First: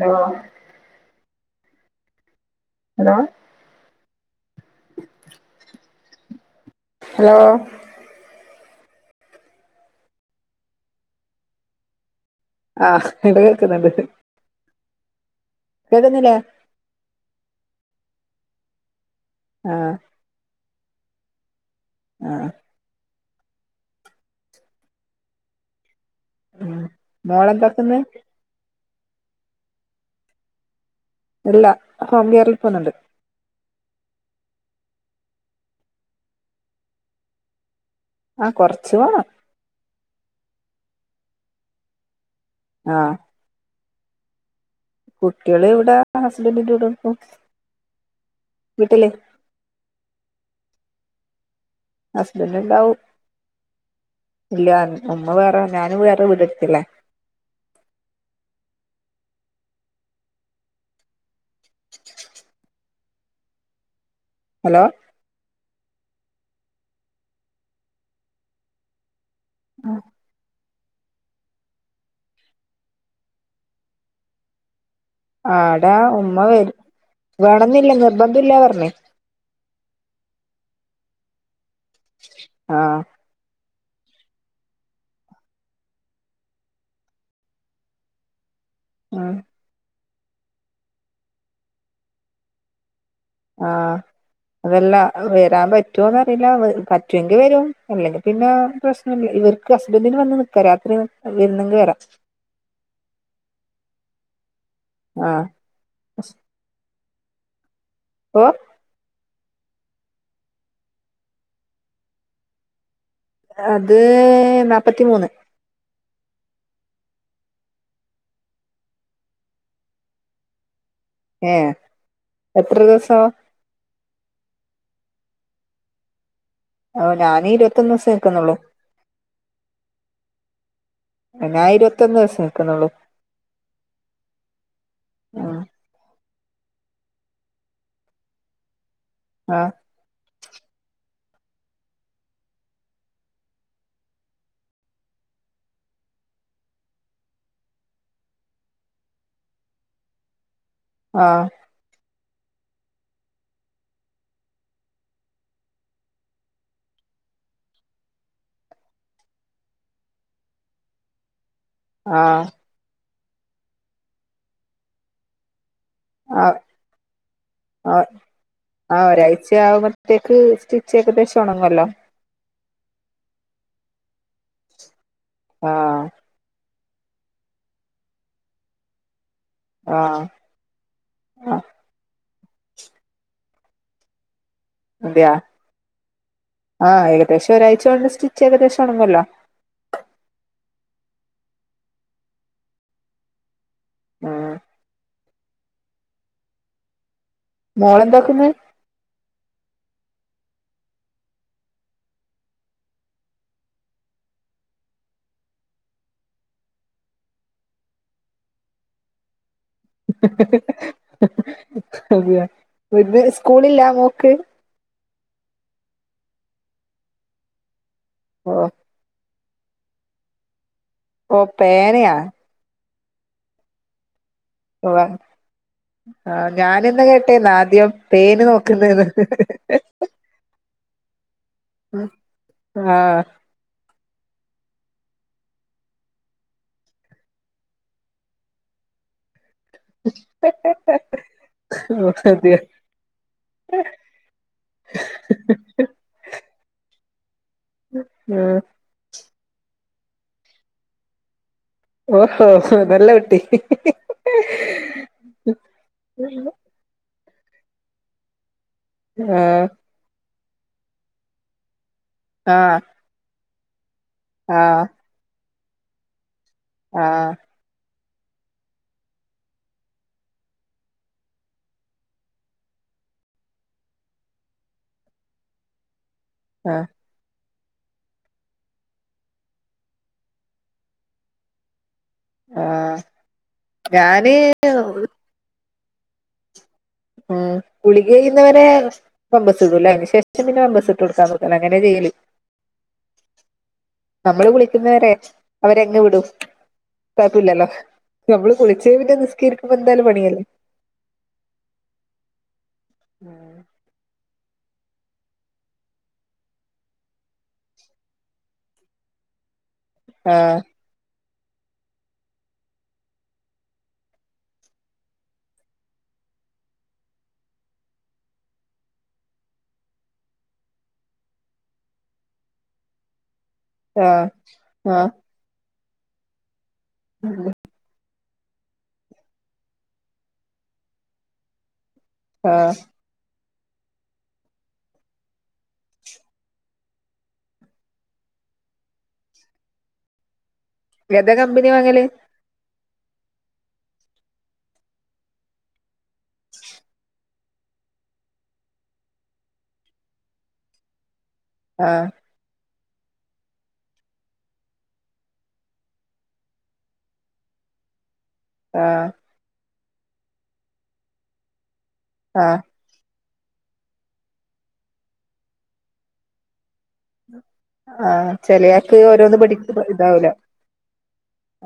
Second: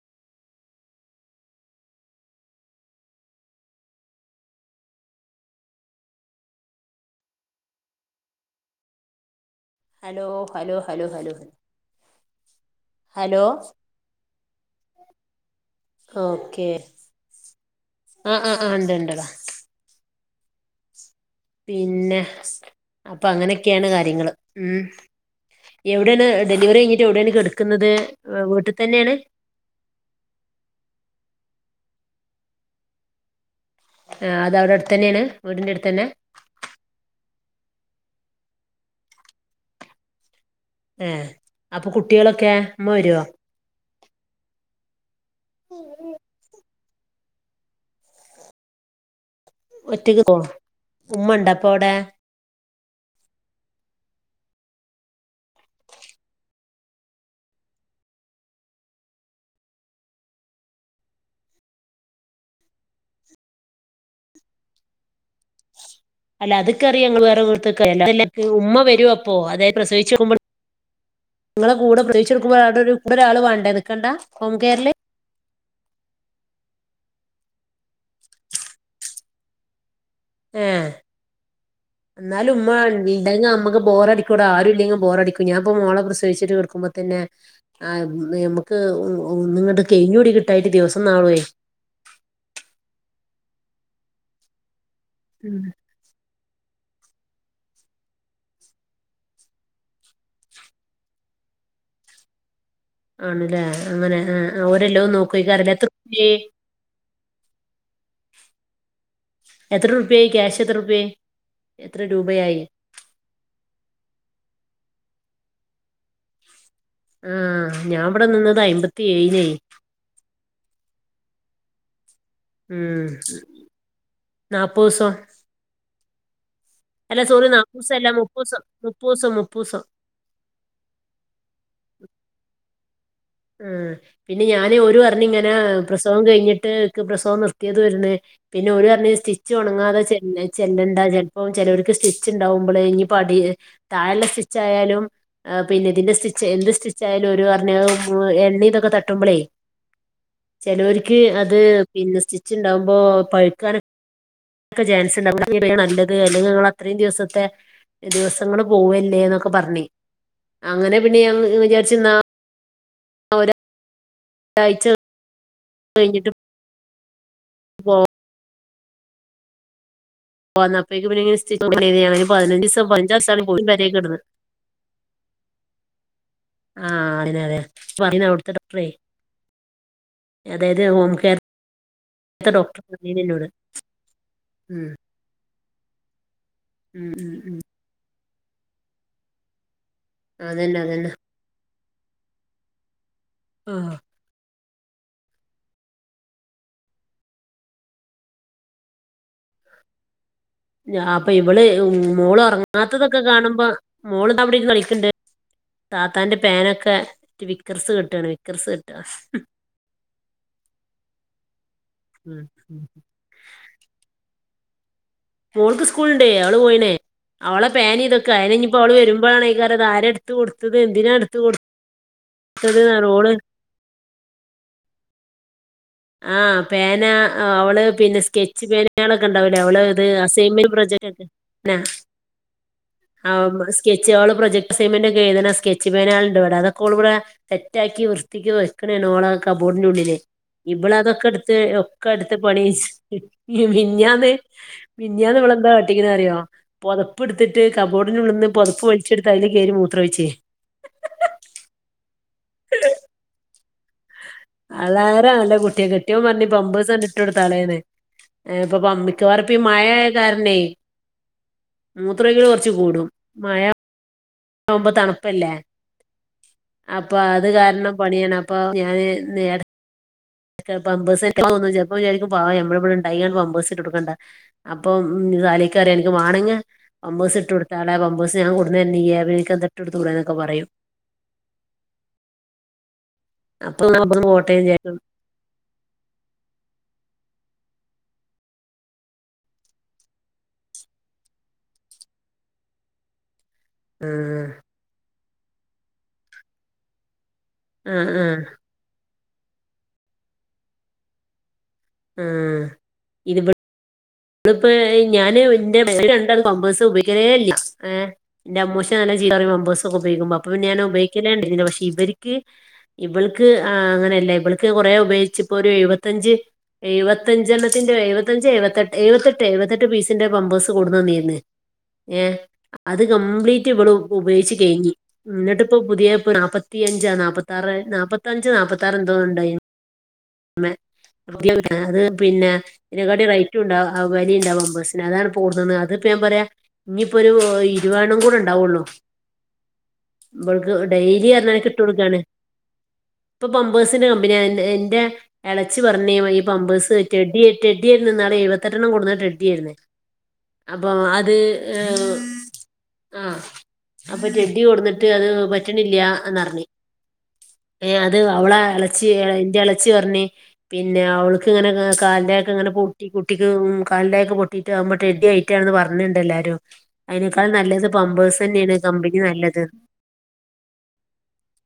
Hello... hello.. hello... hello... hello.. hello.. hello.. ആഹ്... ഇങ്ങട് hello കേക്ക്ന്ന്ണ്ട്. ഓക്കെ... ങാ.. ങാ.. ങാ.. ഉണ്ട്.. ഉണ്ട്ടാ... ആ പിന്നെ.. ആ അപ്പൊ അങ്ങനൊക്കെയാണ് കാര്യങ്ങള്.. ഉം... എവിടാണ്...? ഉം. ഡെലിവറി കഴിഞ്ഞിട്ട് എവിടാണ് കിടക്കുന്നത്... മോളെന്താക്കുന്നു വ്വീട് തന്നെയണ്..? ഇല്ല.. ഹോംകെയറിൽ പോന്നുണ്ട് ങാ... അതവിടടുത്തന്നെയാണ്...? വീടിന്റെ അടുത്ത് തന്ന..? ങാ... കൊറച്ചു പോണം. ങേ... അപ്പൊ കുട്ടികളൊക്കെ..? അമ്മ ആ വരുവോ..? കുട്ടികള് ഇവിടാ.. ഹസ്ബന്റിന്റിവിടെ നിക്കും. വീട്ടില്... ഒറ്റക്ക്ക്കുവോ..? ഉമ്മ ഉണ്ട അപ്പവിടെ...? ണ്ടാവും. ഇല്ല.. ഉമ്മ വേറെ. ഞാനും വേറെ വീടെടുത്തില്ലേ... [inaudible] ഹലോ.. അല്ല അത്ക്കറിയാം ഞങ്ങൾ വേറെ വീ [unintelligible] ഉമ്മ വരും അപ്പൊ അതായത് പ്രസവിച്ചുമ്പോ നിങ്ങളെ കൂടെ [unintelligible] ആടെ ഒരു ഒരാൾ വേണ്ടേ നിക്കണ്ടാ...? ഹോംകെയറില്... ആടാ ഉമ്മ വരും വേണെന്നില്ല നിർബന്ധല്ലാന്ന് പറ്ഞ്ഞു ഏ എന്നാലും ഉമ്മ ആ ഉണ്ടെങ്കി നമ്മക്ക് ബോറടിക്കൂടാ... ആരും ഇല്ലെങ്കി ബോറടിക്കും. ഞാനിപ്പ മോളെ പ്രസവിച്ചിട്ട് കിടക്കുമ്പോ തന്നെ ക്ക്... ഒ.. ഉ.. ഉം. ഒന്നിങ്ങട്ട് കയിഞ്ഞുടി കിട്ടായിട്ട് ദിവസം നാലായി. ആഹ് അതെല്ലാ ഉം. വരാൻ പറ്റോന്ന് [unintelligible] പറ്റുവെങ്കിൽ വരും അല്ലെങ്കിൽ പിന്നെ പ്രശ്നംല്ല ഇവർക്ക് ഹസ്ബന്ഡിന് വന്ന് നിക്ക രാത്രി വ ന്നെങ്കി വരാം ആണ്ല്ലേ അങ്ങനെ ആ ഒരെല്ലോ ആഹ് നോക്കെയ്ക്കാരലെ എത്ര [unintelligible] ഓ എത്ര ഉർപ്യയായി ക്യാഷ് എത്ര ഉർപ്യയായി എത്ര രൂപയായി അത് നാൽപ്പത്തിമൂന്ന് ആഹ് ഞാൻ ഇവിടെ നിന്നത് അയമ്പത്തിഏഴിനേയ് ഏ ഉം നാപ്പോസം ഓ അല്ല ഞാൻ സോറി ഇരുപത്തൊന്ന് നാപ്പൂസം അല്ല ദിവസം നിക്കുന്നുള്ളൂ മുപ്പൂസം മുപ്പൂസം മുപ്പൂസം ഞാൻ ഇരുപത്തൊന്ന് ദിവസം നിക്ക്ന്നുള്ളൂ ആ പിന്നെ ഞാൻ ഓരു പറഞ്ഞു ഇങ്ങനെ ആഹ് പ്രസവം കഴിഞ്ഞി ട്ട് ഇക്ക് പ്രസവം നിർത്തിയേതയ്ര്ന്ന് പിന്നെ ഓരു പറഞ്ഞ് സ്റ്റിച്ച് ആഹ് ഒണങ്ങാതെ ചെല്ല ചെല്ലണ്ടാ [unintelligible] ഇപ്പം ചെലോർക്ക് സ്റ്റിച്ച്ണ്ടാവുമ്പളെ ഇപ്പടീല് തായള്ളെ സ്റ്റിച്ചായാലും അ് പിന്നെ ഇതിന്റെ സ്റ്റി ച്ച് എന്ത് സ്റ്റിച്ച് ആയാലും ഓരു പറ്ഞ്ഞു ആ എണ്ണീം ഇതൊക്കെ തട്ടുമ്പളേ ചെലോര്ക്ക് ആഹ് അത് പിന്നെ സ് സ്റ്റിച്ച്ണ്ടാവുമ്പോ പഴുക്കാന് ഒക്കെ ചാൻസ് ഉണ്ടാവും [unintelligible] നല്ലത് അല്ലെങ്കിൽ നിങ്ങള് അത്രയും ദിവസത്തെ ദിവസങ്ങള് പോവല്ലേ എന്നൊക്കെ പറഞ്ഞെ അങ്ങനെ പിന്നെ ഞാൻ മ് വിചാരിച്ച്ന്നാ ആഹ് ഓരു രണ്ടാഴ്ച്ച കഴിഞ്ഞിട്ട് ആ പോ ആ ഒരാഴ്ചയാവുമ്പ പോന്നപ്പേക്ക് ഇവരിങ്ങനെ സ്റ്റിച്ച് [unintelligible] [unintelligible] പതിനഞ്ചീസ് [unintelligible] ഒര് പെരേകടന്ന് ആഹ് ആഹ് അതന്നെ അതെ ഇയ്യ് പറയ്ണെ അവിടുത്തെ ഡോക്ട്റെ ആഹ് അതെ അതെ ഹോം കെയർ ആഹ് ത്തെ ഡോക്ടർ പറഞ്ഞീനിനോട് അതെയാ ആഹ് ഉം ഉം ഏകദേശം ഉം ഒരാഴ്ച്ച കൊണ്ട് സ്റ്റിച്ച് ഏകദേശം ഉണങ്ങല്ലോ അതന്നെ അതന്നെ ആഹ ഉം മോളെന്താക്ക്ന്ന് ഞാൻ ഇപ്പം ഇവള് മ്... മോള് ഉറങ്ങാത്തതൊക്കെ കാണുമ്പോ മോള്താ ഇവിടിര്ന്ന് കളിക്ക്ണ്ട് താത്താന്റെ പേനൊക്കെ വിക്രസ് കാട്ടാണ് വിക്രസ് കാട്ട അതെയാ ഉം ഇന്ന് സ്കൂളില്ല മോക്ക് മോൾക്ക് സ്കൂള്ണ്ട് അവള് പോയിണ് അവളെ പേനിം ഇതൊക്കെ ഓ അയിന് ഇഞിപ്പോ ഓള് വരുമ്പഴാണ് [unintelligible] ഇത് ആരാ എടുത്ത് കൊടുത്തത് എന്തിനാ എടുത്ത് ഓ കൊടു പേനയാ ത്തത് പറയും ഓള് ഉവ്വ് ആ പേന അവള് പിന്നെ പേന് സ്കെച്ച് നോക്കുന്നന്ന് പേനാളൊക്കെണ്ടാവില്ലേ അവള് അത് അസൈൻമെൻ്റും പ്രോജക് [unintelligible] നാ ആഹ് അവൾ സ്കെച്ച് ച്ച് ഓള് പ്രൊജക്ട് അസൈൻമെൻ്റൊക്കെ എഴുത്ണ സ്കെച്ച് പേനാള്ണ്ട് ഇവിടെ അതൊക്കോൾ ഇവിടെ സെറ്റാക്കി വൃത്തിക്ക് വെക്ക്ണേണ് ഓളെ കബോടിനുള്ളില് ഇവളതൊക്കെ എടുത്ത് ഒക്കെ ഓ എടുത്ത് അതെയ പണികഴ്ച്ച് [unintelligible] മിനിഞ്ഞാന്ന് മിനിഞ്ഞാന്ന് ഓള് ന്താ കാട്ടിക്ക്ണതറിയോ പൊത പ്പ്ട്ത്തിട്ട് കബോഡിനുള്ള്ന്ന് ആഹ് പൊതപ്പ് വലിച്ചെട്ത്ത് അയ്ല് കേറി മൂത്രയ്ച്ച് ഓഹോ നല്ല കുട്ടി അളാര നല്ല കുട്ടിയാ കെട്ടിയോൻ പറഞ്ഞ് പമ്പേയ്സ് ആണ്ട് ഇട്ടൊട്ത്താളേന്ന് [unintelligible] മിക്കവാറും ഇപ്പം ഈ ആഹ് മഴയായ കാരണമേ മൂത്രം ഒഴിക്കല് കുറച്ച് ആഹ് കൂടും മഴ ആഹ് ആവുമ്പോ തണുപ്പല്ലേ അപ്പൊ ആഹ് അത് കാരണം പണിയാണ് അപ്പൊ ഞാന് നേര പാമ്പുസെറ്റ് [inaudible] ചെലപ്പോ വിചാരിക്കും [unintelligible] നമ്മടെ ഇവിടെ [unintelligible] അപ്പം സാലിക്ക് അറിയാം എനിക്ക് വേണങ്കിൽ ആഹ് [unintelligible] ഇട്ട് കൊടു തളെ പമ്പേസ് ഞാൻ കൊണ്ടുവന്നു തരുന്നില്ലേ ആ നിനക്ക് അത്‌ ഇട്ടു കൊടുത്തൂടെയൊന്നൊക്കെ എന്നൊക്കെ പറയും ആഹ് അപ്പൊ പമ്പേഴ്സ് ഞാന് പോട്ടേന്ന് വിചാരിക്കും ഒരു ഉം ഗുളിക കഴിയുന്നവരെ ബാബേസ് ഇടുമല്ലേ അതിനന് ശേഷം പിന്നെ ബാബേസ് ഇട്ടുകൊടുക്കാറൊന്നുമില്ലല്ലേ അങ്ങനെ ചെയ്യ [unintelligible] ആഹ് നമ്മള് വിളിക്കുന്നവരെ അവരങ്ങു വിടും. തപ്പില്ലല്ലോ ആഹ് ആഹ് നമ്മള് കുളിച്ചേ പിന്നെ നിസ്കീകരിക്കുമ്പോ എന്തായാലും പണിയല്ലേ ആഹ് ഇത് ഇമ്മളപ്പോ ഞാന് എന്റെ [unintelligible] രണ്ടാളും ബാബസ് ഉപയോഗിക്കുന്നില്ല ആഹ് എന്റെ അമ്മൂസ് നല്ല [unintelligible] പബാസ് ഒക്കെ ഉപയോഗിക്കുമ്പോ അപ്പം ആഹ് പിന്നെ ഞാനെ [unintelligible] പക്ഷെ ഇവർക്ക് ഇവൾക്ക് അങ്ങനെയല്ല ഇവൾക്ക് കുറേ ഉപയോഗിച്ച് ഇപ്പൊ ഒരു ഏഴു പഞ്ച് എഴുപതഞ്ച് എണ്ണതിന്റെ എഴുപത്തഞ്ച്, എഴുപത്എട്ട് എഴുപത്തെട്ട് എഴുപത്തെട്ട് പീസിന്റെ പമ്പേഴ്സ് കൊണ്ടുതന്നിന്ന് ഏഹ് അത് കംപ്ലീറ്റ് റ്റ് ഇവള് ആഹ് ഉപയോഗിച്ച് കേറ്റി ആഹ് എന്നിട്ടിപ്പൊ പുതിയ നാപ്പത്തിയഞ്ചോ, നാപ്പത്തിയറോ, നാപ്പ ത്തഞ്ച് നാപ്പത്താറ് എന്തോ ഉണ്ടായി മേ [inaudible] അത് പിന്നെ ആഹ് ഇതിനേക്കാട്ടി റൈ ട്ടുണ്ടാ അവര് ടെ ബാബേസിനെ അതാണ് [unintelligible] അത്‌ ഇപ്പം ഞാൻ പറയാം ഇനിയിപ്പോ ഇരുപത്തു ഒരു കൂടെ ഉണ്ടാവും അവൊള്ളൂ [unintelligible] ഇവൾക്ക് ഡെയിലി ഏതാ കമ്പനി അറുന്നോര്ക്കിട്ട് വാങ്ങല് കൊടുക്കാണ് ഇപ്പൊ പമ്പേഴ്സിന്റെ കമ്പനിയ എന്റെ ഇളച്ചി പറഞ്ഞേ ഈ പമ്പേഴ്സ് റ്റേഡ്‌ഡിയാ റ്റേഡ്‌ഡി എന്ന്ന്നാണ് എഴുപത്തെട്ടണ്ണം കൊടുന്നാ റ്റേഡ്‌ഡി ഇടുന്നെ അപ്പൊ അത് ആഹ് ഈഹ് ആഹ് അപ്പൊ റ്റേഡ്‌ഡി കൊടുന്നിട്ട് അത് പറ്റണില്ല എന്നറിഞ്ഞി ഏഹ് അത് അവളെ ഇളച്ചി ആഹ് എന്റെ ഇളച്ചി പറഞ്ഞ് പിന്നെ അവൾക്ക് ഇങ്ങനെ കാലിലെക്കെ ആഹ് ഇങ്ങനെ പൊട്ടി കുട്ടിക്ക് ഉം കാലിലെക്കെ പൊട്ടിട്ട് ആകുമ്പ റ്റേഡ്‌ഡി ആയിട്ടാണന്ന് പറഞ്ഞിണ്ട് എല്ലാരും അതിനേക്കാൾ നല്ലത് ആഹ് പമ്പേഴ്സ് തന്നെയാണ് ചെലയാക്ക് കമ്പനി ഓരോന്ന് നല്ലത് പിടിക്ക ഇതാവൂല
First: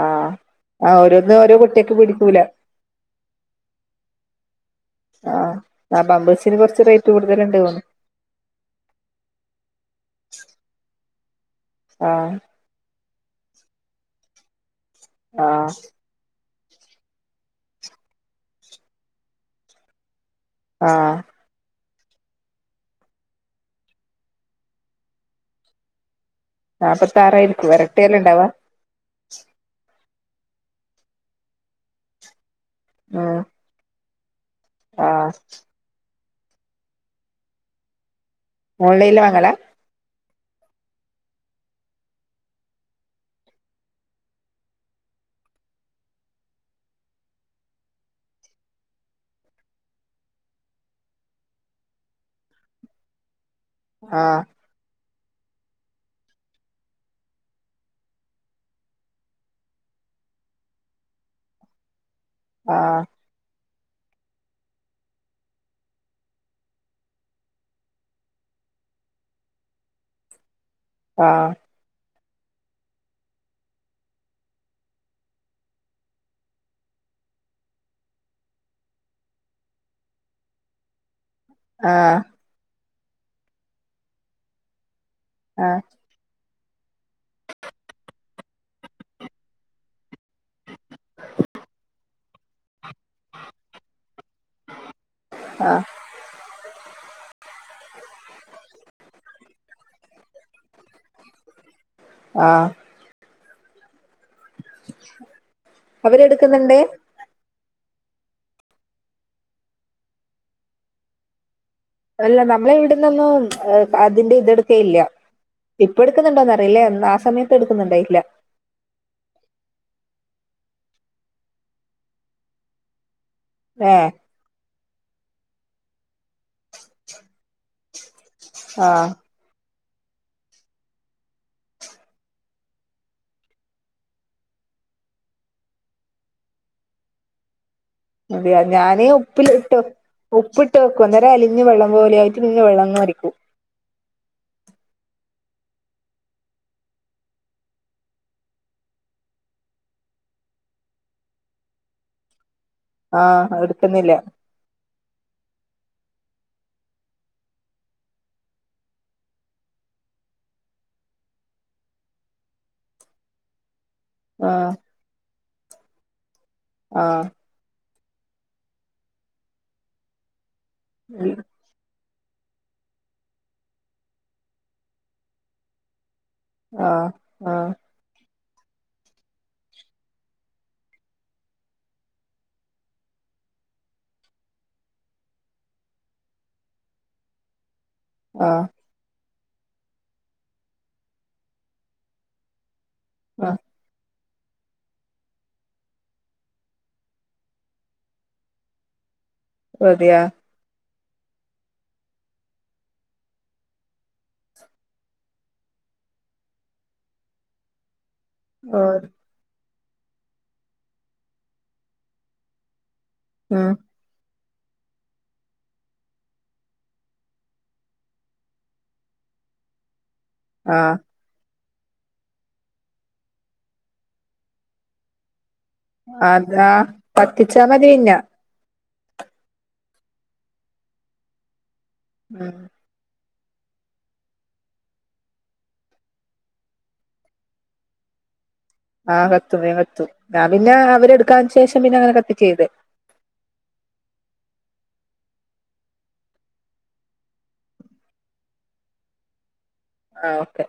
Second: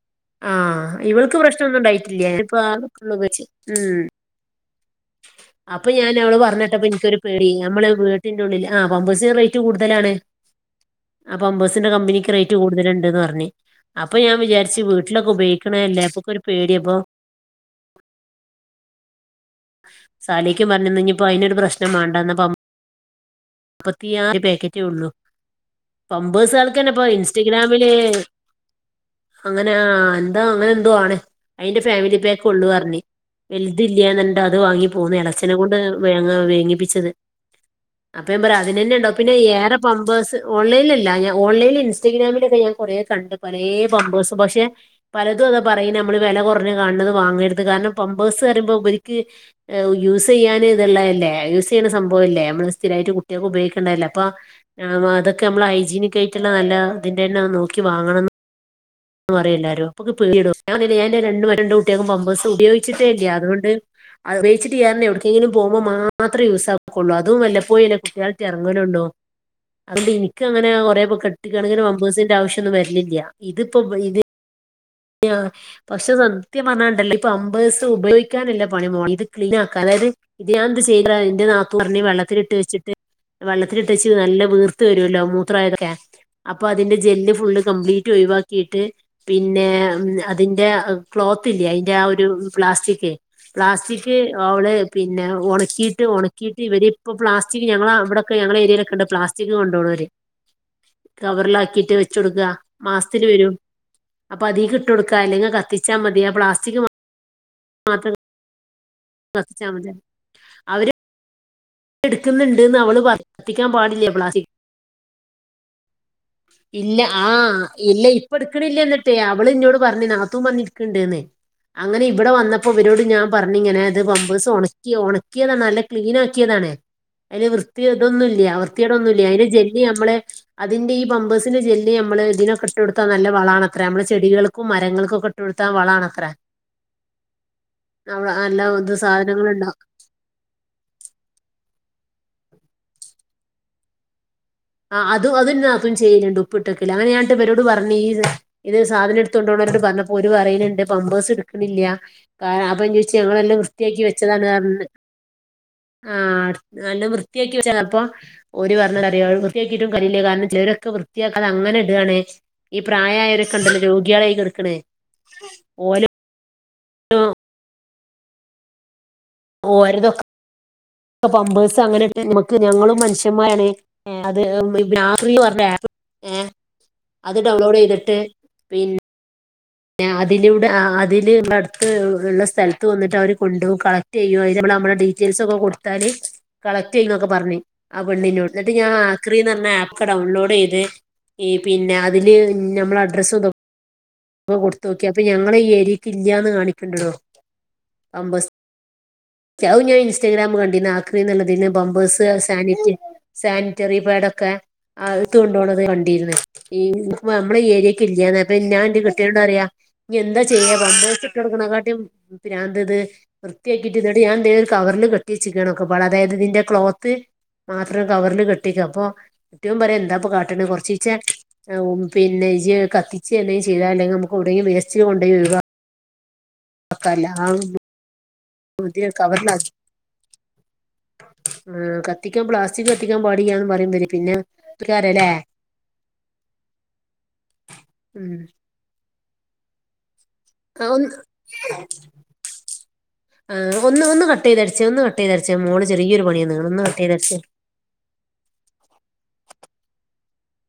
ആഹ് ആഹ് ഓരോന്ന് ഇവൾക്ക് ഓരോ കുട്ടിയക്ക് പ്രേശ്നൊന്നുംണ്ടായിട്ടില്ലേ പിടിക്കൂല ഇപ്പാ [unintelligible] ഉം ആഹ് അപ്പൊ ആഹ് ഞാൻ അവള് ബമ്പേഴ്സിന് കുറച്ച് പറഞ്ഞിട്ടപ്പോ റേറ്റ് എനിക്കൊരു പേടി കൂടുതലുണ്ട് തോന്നുന്നു നമ്മള് വീട്ടിന്റെ ഉള്ളിൽ ആഹ് പമ്പേഴ്‌സിന് റേറ്റ് കൂടുത ലാണ് ആഹ് പാമ്പേഴ്സിന്റെ കമ്പനിക്ക് ആഹ് റേറ്റ് കൂടുതലുണ്ട്ന്ന് പ റഞ്ഞ് അപ്പൊ ഞാൻ വിചാരിച്ചു വീട്ടിലൊക്കെ ആഹ് ഉപയോഗിക്കണയല്ലേ അപ്പക്ക് ഒരു പേടിയപ്പൊ സാലയ്ക്കും പറഞ്ഞന്ന് ആഹ് ഇനിപ്പോ അതിനൊരു പ്രശ് നം വേണ്ടെന്നപ്പം മുപ്പത്തിയാറ് പാക്കറ്റേ ഉള്ളൂ പമ്പേസ് ആൾക്കന്നെ ഇപ്പൊ നാപ്പത്താറായിരിക്കും ഇൻസ്റ്റഗ്രാമില് വരട്ടിയല്ലേ ഉണ്ടാവാ അങ്ങനെ ആഹ് എന്താ അങ്ങനെ എന്തോ ആണ് അയിന്റെ ഫാമിലി പാക്ക് ഉള്ളു പറഞ്ഞ് ഉം വലുതി ല്ല്യാന്ന്ണ്ട് അത് വാങ്ങി പോന്ന് ആഹ് ഇളച്ചനെ കൊണ്ട് വേങ്ങ വേങ്ങിപ്പിച്ചത് അപ്പ ഞാൻ പറ അതിനന്നെ ഉണ്ടാവും ഓൺലൈനിൽ പിന്നെ വാങ്ങലാ ഏറെ പമ്പേഴ്സ് ഓൺലൈലില്ല ഞാൻ ഓൺലൈൽ ഇൻസ്റ്റഗ്രാമിലൊക്കെ ഞാൻ കുറേ കണ്ട് പലേ പമ്പേഴ്സ് പക്ഷെ പലതും [unintelligible] പറയും നമ്മള് വില കുറഞ്ഞ് കൺണ് വാങ്ങരുത് കാരണം പമ്പേഴ്സ് പറയുമ്പോ ഇവരിക്ക് ഈഹ് യൂസെയ്യന്ന്നുള്ളയല്ലേ യൂസ് ചെയ്യണ സംഭ മ്പോലെ നമ്മള് സ്ഥിരായിറ്റ് കുട്ടിയൾക്ക് ഉപയോഗ ക്കെ ഇണ്ടായിലെ അപ്പ ആഹ് അതെക്കെ അമ്മള് ഹൈജീനിക് ആയിട്ടുള്ള നല്ല ഇതിന്റെന്നെ നോക്കി വാങ്ങണംന്ന് പറി യില്ലാരോ അപ്പൊ ഞ ര രണ്ട് കുട്ടികൊക്കും പാമ്പേഴ്സ് ആഹ് ഉപയോഗിച്ചിട്ടല്ലേ അതുകൊണ്ട് അത് പേയ്ച്ച്ട്ട് യാര്ണെ ഒട്ക്കെങ്കിലും പോകുമ്പോ മാത്രം യൂസാക്കുകുള്ളു അതും വല്ലപ്പോയി അല്ലേ കുട്ട്യേളെട്ട് എറങ്ങ്ണാണ്ട് ടോ അതോണ്ട് എനിക്കങ് കുറേ ആഹ് കെട്ടിക്കണക്കിന് വമ്പേഴസിന്റെ ആവശ്യൊന്നും വരലില്ല്യ ഇതിപ്പോ ഇത് [unintelligible] പക്ഷെ സത്യം പറഞ്ഞണ്ടല്ല് ഈ പമ്പേഴസ് ഉപയോഗിക്കാനില്ല പണിമോൾ ഇത് ക്ലീൻ ആക്കാ അത് ഇത് ഞാ എന്ത് ചെയ്താ [unintelligible] എന്റെ നാത്തു അറ്ഞ് ആഹ് വെള്ളത്തിലി ട്ട് വെച്ചിട്ട് വെള്ളത്തിലിട്ട് വെച്ച് നല്ല വീർത്ത് വ ഇല്ല ആഹ് മൂത്രായൊതക്കെ എഹ് അപ്പ അതിന്റെ ജെല് ഫുള്ള് കപ്ലീറ്റ് ഒഴിവാക്കിട്ട് പിന്നെ അതിന്റെ ക്ലോത്ത്ല്ലെ അയ്ന്റെ ആഹ് ഒരു പ്ലാസ്റ്റിക് ക്കെ പ്ലാസ്റ്റിക് അവള് പിന്നെ ആഹ് ഒണക്കീട്ട് ഒണക്കീട്ട് ഇവര് പ്ലാസ്റ്റിക് ഞങ്ങള ഇവടെ ഞങ്ങളെ ഏര്യലൊക്കെണ്ട് പ്ലസ്റ്റി കൊണ്ടോണൊര് കവറിലാക്കിട്ട് വെച്ച് കൊടുക്ക ആഹ് മാസത്തിൽ വെരും അപ്പൊ അ ഇട്ട് കൊടുക്ക അല്ലെങ്കിൽ കത്തിച്ചാ മതിയാ ആപ്ലാസ്റ്റിക് അവരെടുക്കുന്നുണ്ട് മാ മാത് [unintelligible] കത്തിച്ചാമതി അവര് അല്ല നമ്മളെ ഈടുന്നൊന്നും കത്തിക്കാൻ പാടില്ല അതിന്റെ പ്ലാസ്റ്റിക് ഇത് എടുക്കേയ്ല്ല ഇല്ല ആഹ് ഇല്ല എടുക്കുന്നുണ്ടായില്ല ഇപ്പ ഇട്ക്ക്ണ്ല്ലന്നെട്ടേ അവള് ഇന്നോട് പറഞ് നാത്തൂൻ പറഞ്ഞ് ഇട്ക്ക്ണ്ടേന്നേ അങ്ങനെ ഇവിടെ വന്നപ്പോ ഇവെരോട് ഞാൻ പറഞ്ഞ് ഇങ്ങനേത് ഏഹ് പമ്പേഴ്സ് ഒണക്കി ഒണക്ക് ക്കിയത നല്ല ക്ലീൻ ആക്കിയതാണ് അയ്ല് വൃത്തിയ ഇതൊന്നുല്ല ആ വൃത്തിയടൊന്നുല്ല അയ്ന്റെ ജെല്ല് ഇത് ഞമ്മളെ അതിന്റെ ഈപ് പമ്പേഴ്സ്ന്റെ ജെല്ല് അമ്മള് ഇതിനൊക്കെ ഇട്ട് കൊടുത്താ നല്ല വളാണത്രെ അമ്മള് ചെടികൾക്കും മരങ്ങൾക്കൊക്കെ ഇട്ടടുത്ത വളാ അകര അതെയതെ ഇത് ഞാനേ ഉപ്പിലിട്ടു സാധനങ്ങളുണ്ടാവും ഉപ്പിട്ട് വെക്കും അന്നേരം അലിഞ് വെള്ളം പോലെ ആയിട്ട് പിന്നെ വെള്ളംങ്ങ അരിക്കും ആഹ് അതും അതും ഇന്റെ നാത്തൂൻ ചെയല്ണ്ട് ഉപ്പിട്ടെക്കല് അങ്ങനെയട്ട് ഇവരോട് പറഞ് ഈ ഇത് സാധന ഇട്ത്തോണ്ടോ പറന്നപോ ഓര് പറയണ് ണ്ട് പമ്പേഴ്സ് ഇട്ക്ക്ണില്ല കാരണം അപ്പം ചോയ്ച്ച് ആ ഞങ്ങളെല്ലാം വൃത്തിയാക്കി എടുക്കുന്നില്ല വെച്ചതാണ് അറ്ഞ് ആഹ് നല്ല വൃത്തിയാക്കി വെച്ച [unintelligible] അപ്പോ ഓര് പറഞ്ഞെ എന്താഅറ്യോ വൃത്തിയാക്കിയിട്ടും കാര്യല്ല കാരണം ചെ ക്കെ വൃത്തിയാക്കാതെ അങ്ങനെ ഇടാണ് ഈ പ്രായൊരൊക്കെണ്ടല്ലൊ കുട്ട്യാളായി കെട്ക്ക്ണേ ഓല ആഹ് ഓരതൊക്ക് ഉം, പമ്പേഴ് അങ്ങനെ നമക്ക് ഞങ്ങളും മനുഷ്യന്മാരണ് അത് രാത്രി പറഞ്ഞ ഏഹ് ആ അത് ആ ഡൗൺലോഡ് ചെയ്തിട്ട് പിന്നെ എഹ് അതിലൂടെ ആഹ് അതില് അട്ത്ത് ഹ്ള്ള സ്ഥൽത്ത് വന്നിട്ട് അവര് കൊണ്ടോഉം കളക്ട് ചെയ്യ നമ്മുടെ ഡീറ്റെൽസൊക്കെ കൊടുത്താല് കളക്ട് ചെയ്യൊന്നൊക്കെ പറഞ് ആഹ് പെണ്ണ് ആ ഇനോട് എന്നിട്ട് ഞാൻ ക്രി ന്ന പറ്ഞ്ഞ ആപ്പ് ഡൗൺലോഡ് ചെയ്ത് ഇ പിന്നെ അതില് ഞമ്മളെ അഡ്രസ്സ് ആ അപ്പ കൊട്ത്തോക്കി അപ്പൊ ഞങ്ങളെ ഈ ഏരീക്ക് ഇല്ലാന്ന് കാണിക്കേണ്ടടോ അമ്പസ് ച ഔ ഞാൻ അതെയാ ഇൻസ്റ്റഗ്രാം കണ്ടിനു ക്രി ന്ന്ള്ള ഇതിന് ബമ്പേഴ്സ് സാനിറ്റ് സാനിറ്ററി പേഡൊക്കെ അഹ്ട്ത്തൊ കൊണ്ടോണത് കണ്ട് [unintelligible] ഈ [unintelligible] നമ്മളെ ഈ ഏര്യയ്ക്ക ഇല്ലാന്ന് [unintelligible] അപ്പൊ ഇ ഓ ഇയ ഇഞ്ഞ് എന്താ ചെയ്യാ പമ്പേഴ്സ് ഇട്ടടുക്ക്ണക്കാട്ടിം പിരാന്ത് ഇത് ഉം വൃത്തീക്കിട്ട് ഇന്നട്ട് ഞാൻ എന്തയ്ഒരു കവറ്ല് കെട്ട്യച്ചിക്ക്ണ് ഒക്കെപ്പാടെ അതായത് ഇതിന്റെ ക്ലോത്ത് മാത്രം കവറ്ല് കെട്ട്യക്ക അപ്പൊ കെട്ട്യോ പറിംഎന്താ എത്താപ്പം കാട്ട്ണെ ഹ് ആ കൊറ്ച്ചീച്ചെ പിന്നെ ഇജ് കത്തിച്ചെ എന്തെയ് ചെയ്ത നമുക്ക് ഔടെയും വേസ്റ്റ്ല് കൊണ്ടേയി ഒയ്വാ അതാ പത്തിച്ചാ മതീന്ന് [unintelligible] ത്യേ കവറ്ലാക്കി ഉം ക്കത്തിക്കാ ഉം പ്ലാസ്റ്റിക് കത്തിക്കാൻ പടിയന്ന് പറയുമ്പ പിന്നെക്കാരല്ലേ ഉം ആഹ് കത്തും വേം കത്തും ഞാൻ പിന്നെ ആഹ് ഒന്ന് അവരെടുക്കാന് ശേഷം പിന്നെ അങ്ങനെ കത്തിക്കയ്തെ ആഹ് ഒന്ന് ഒന്ന്കട്ട് ചെയ്തട്ച്ചേ ഒന്ന് കട്ട് അട്ടേ തർച്ച മോള് ചെറീയൊരു പണിയന്ന്ണ അട്ടേ തർച്ച ആ ഓക്കെ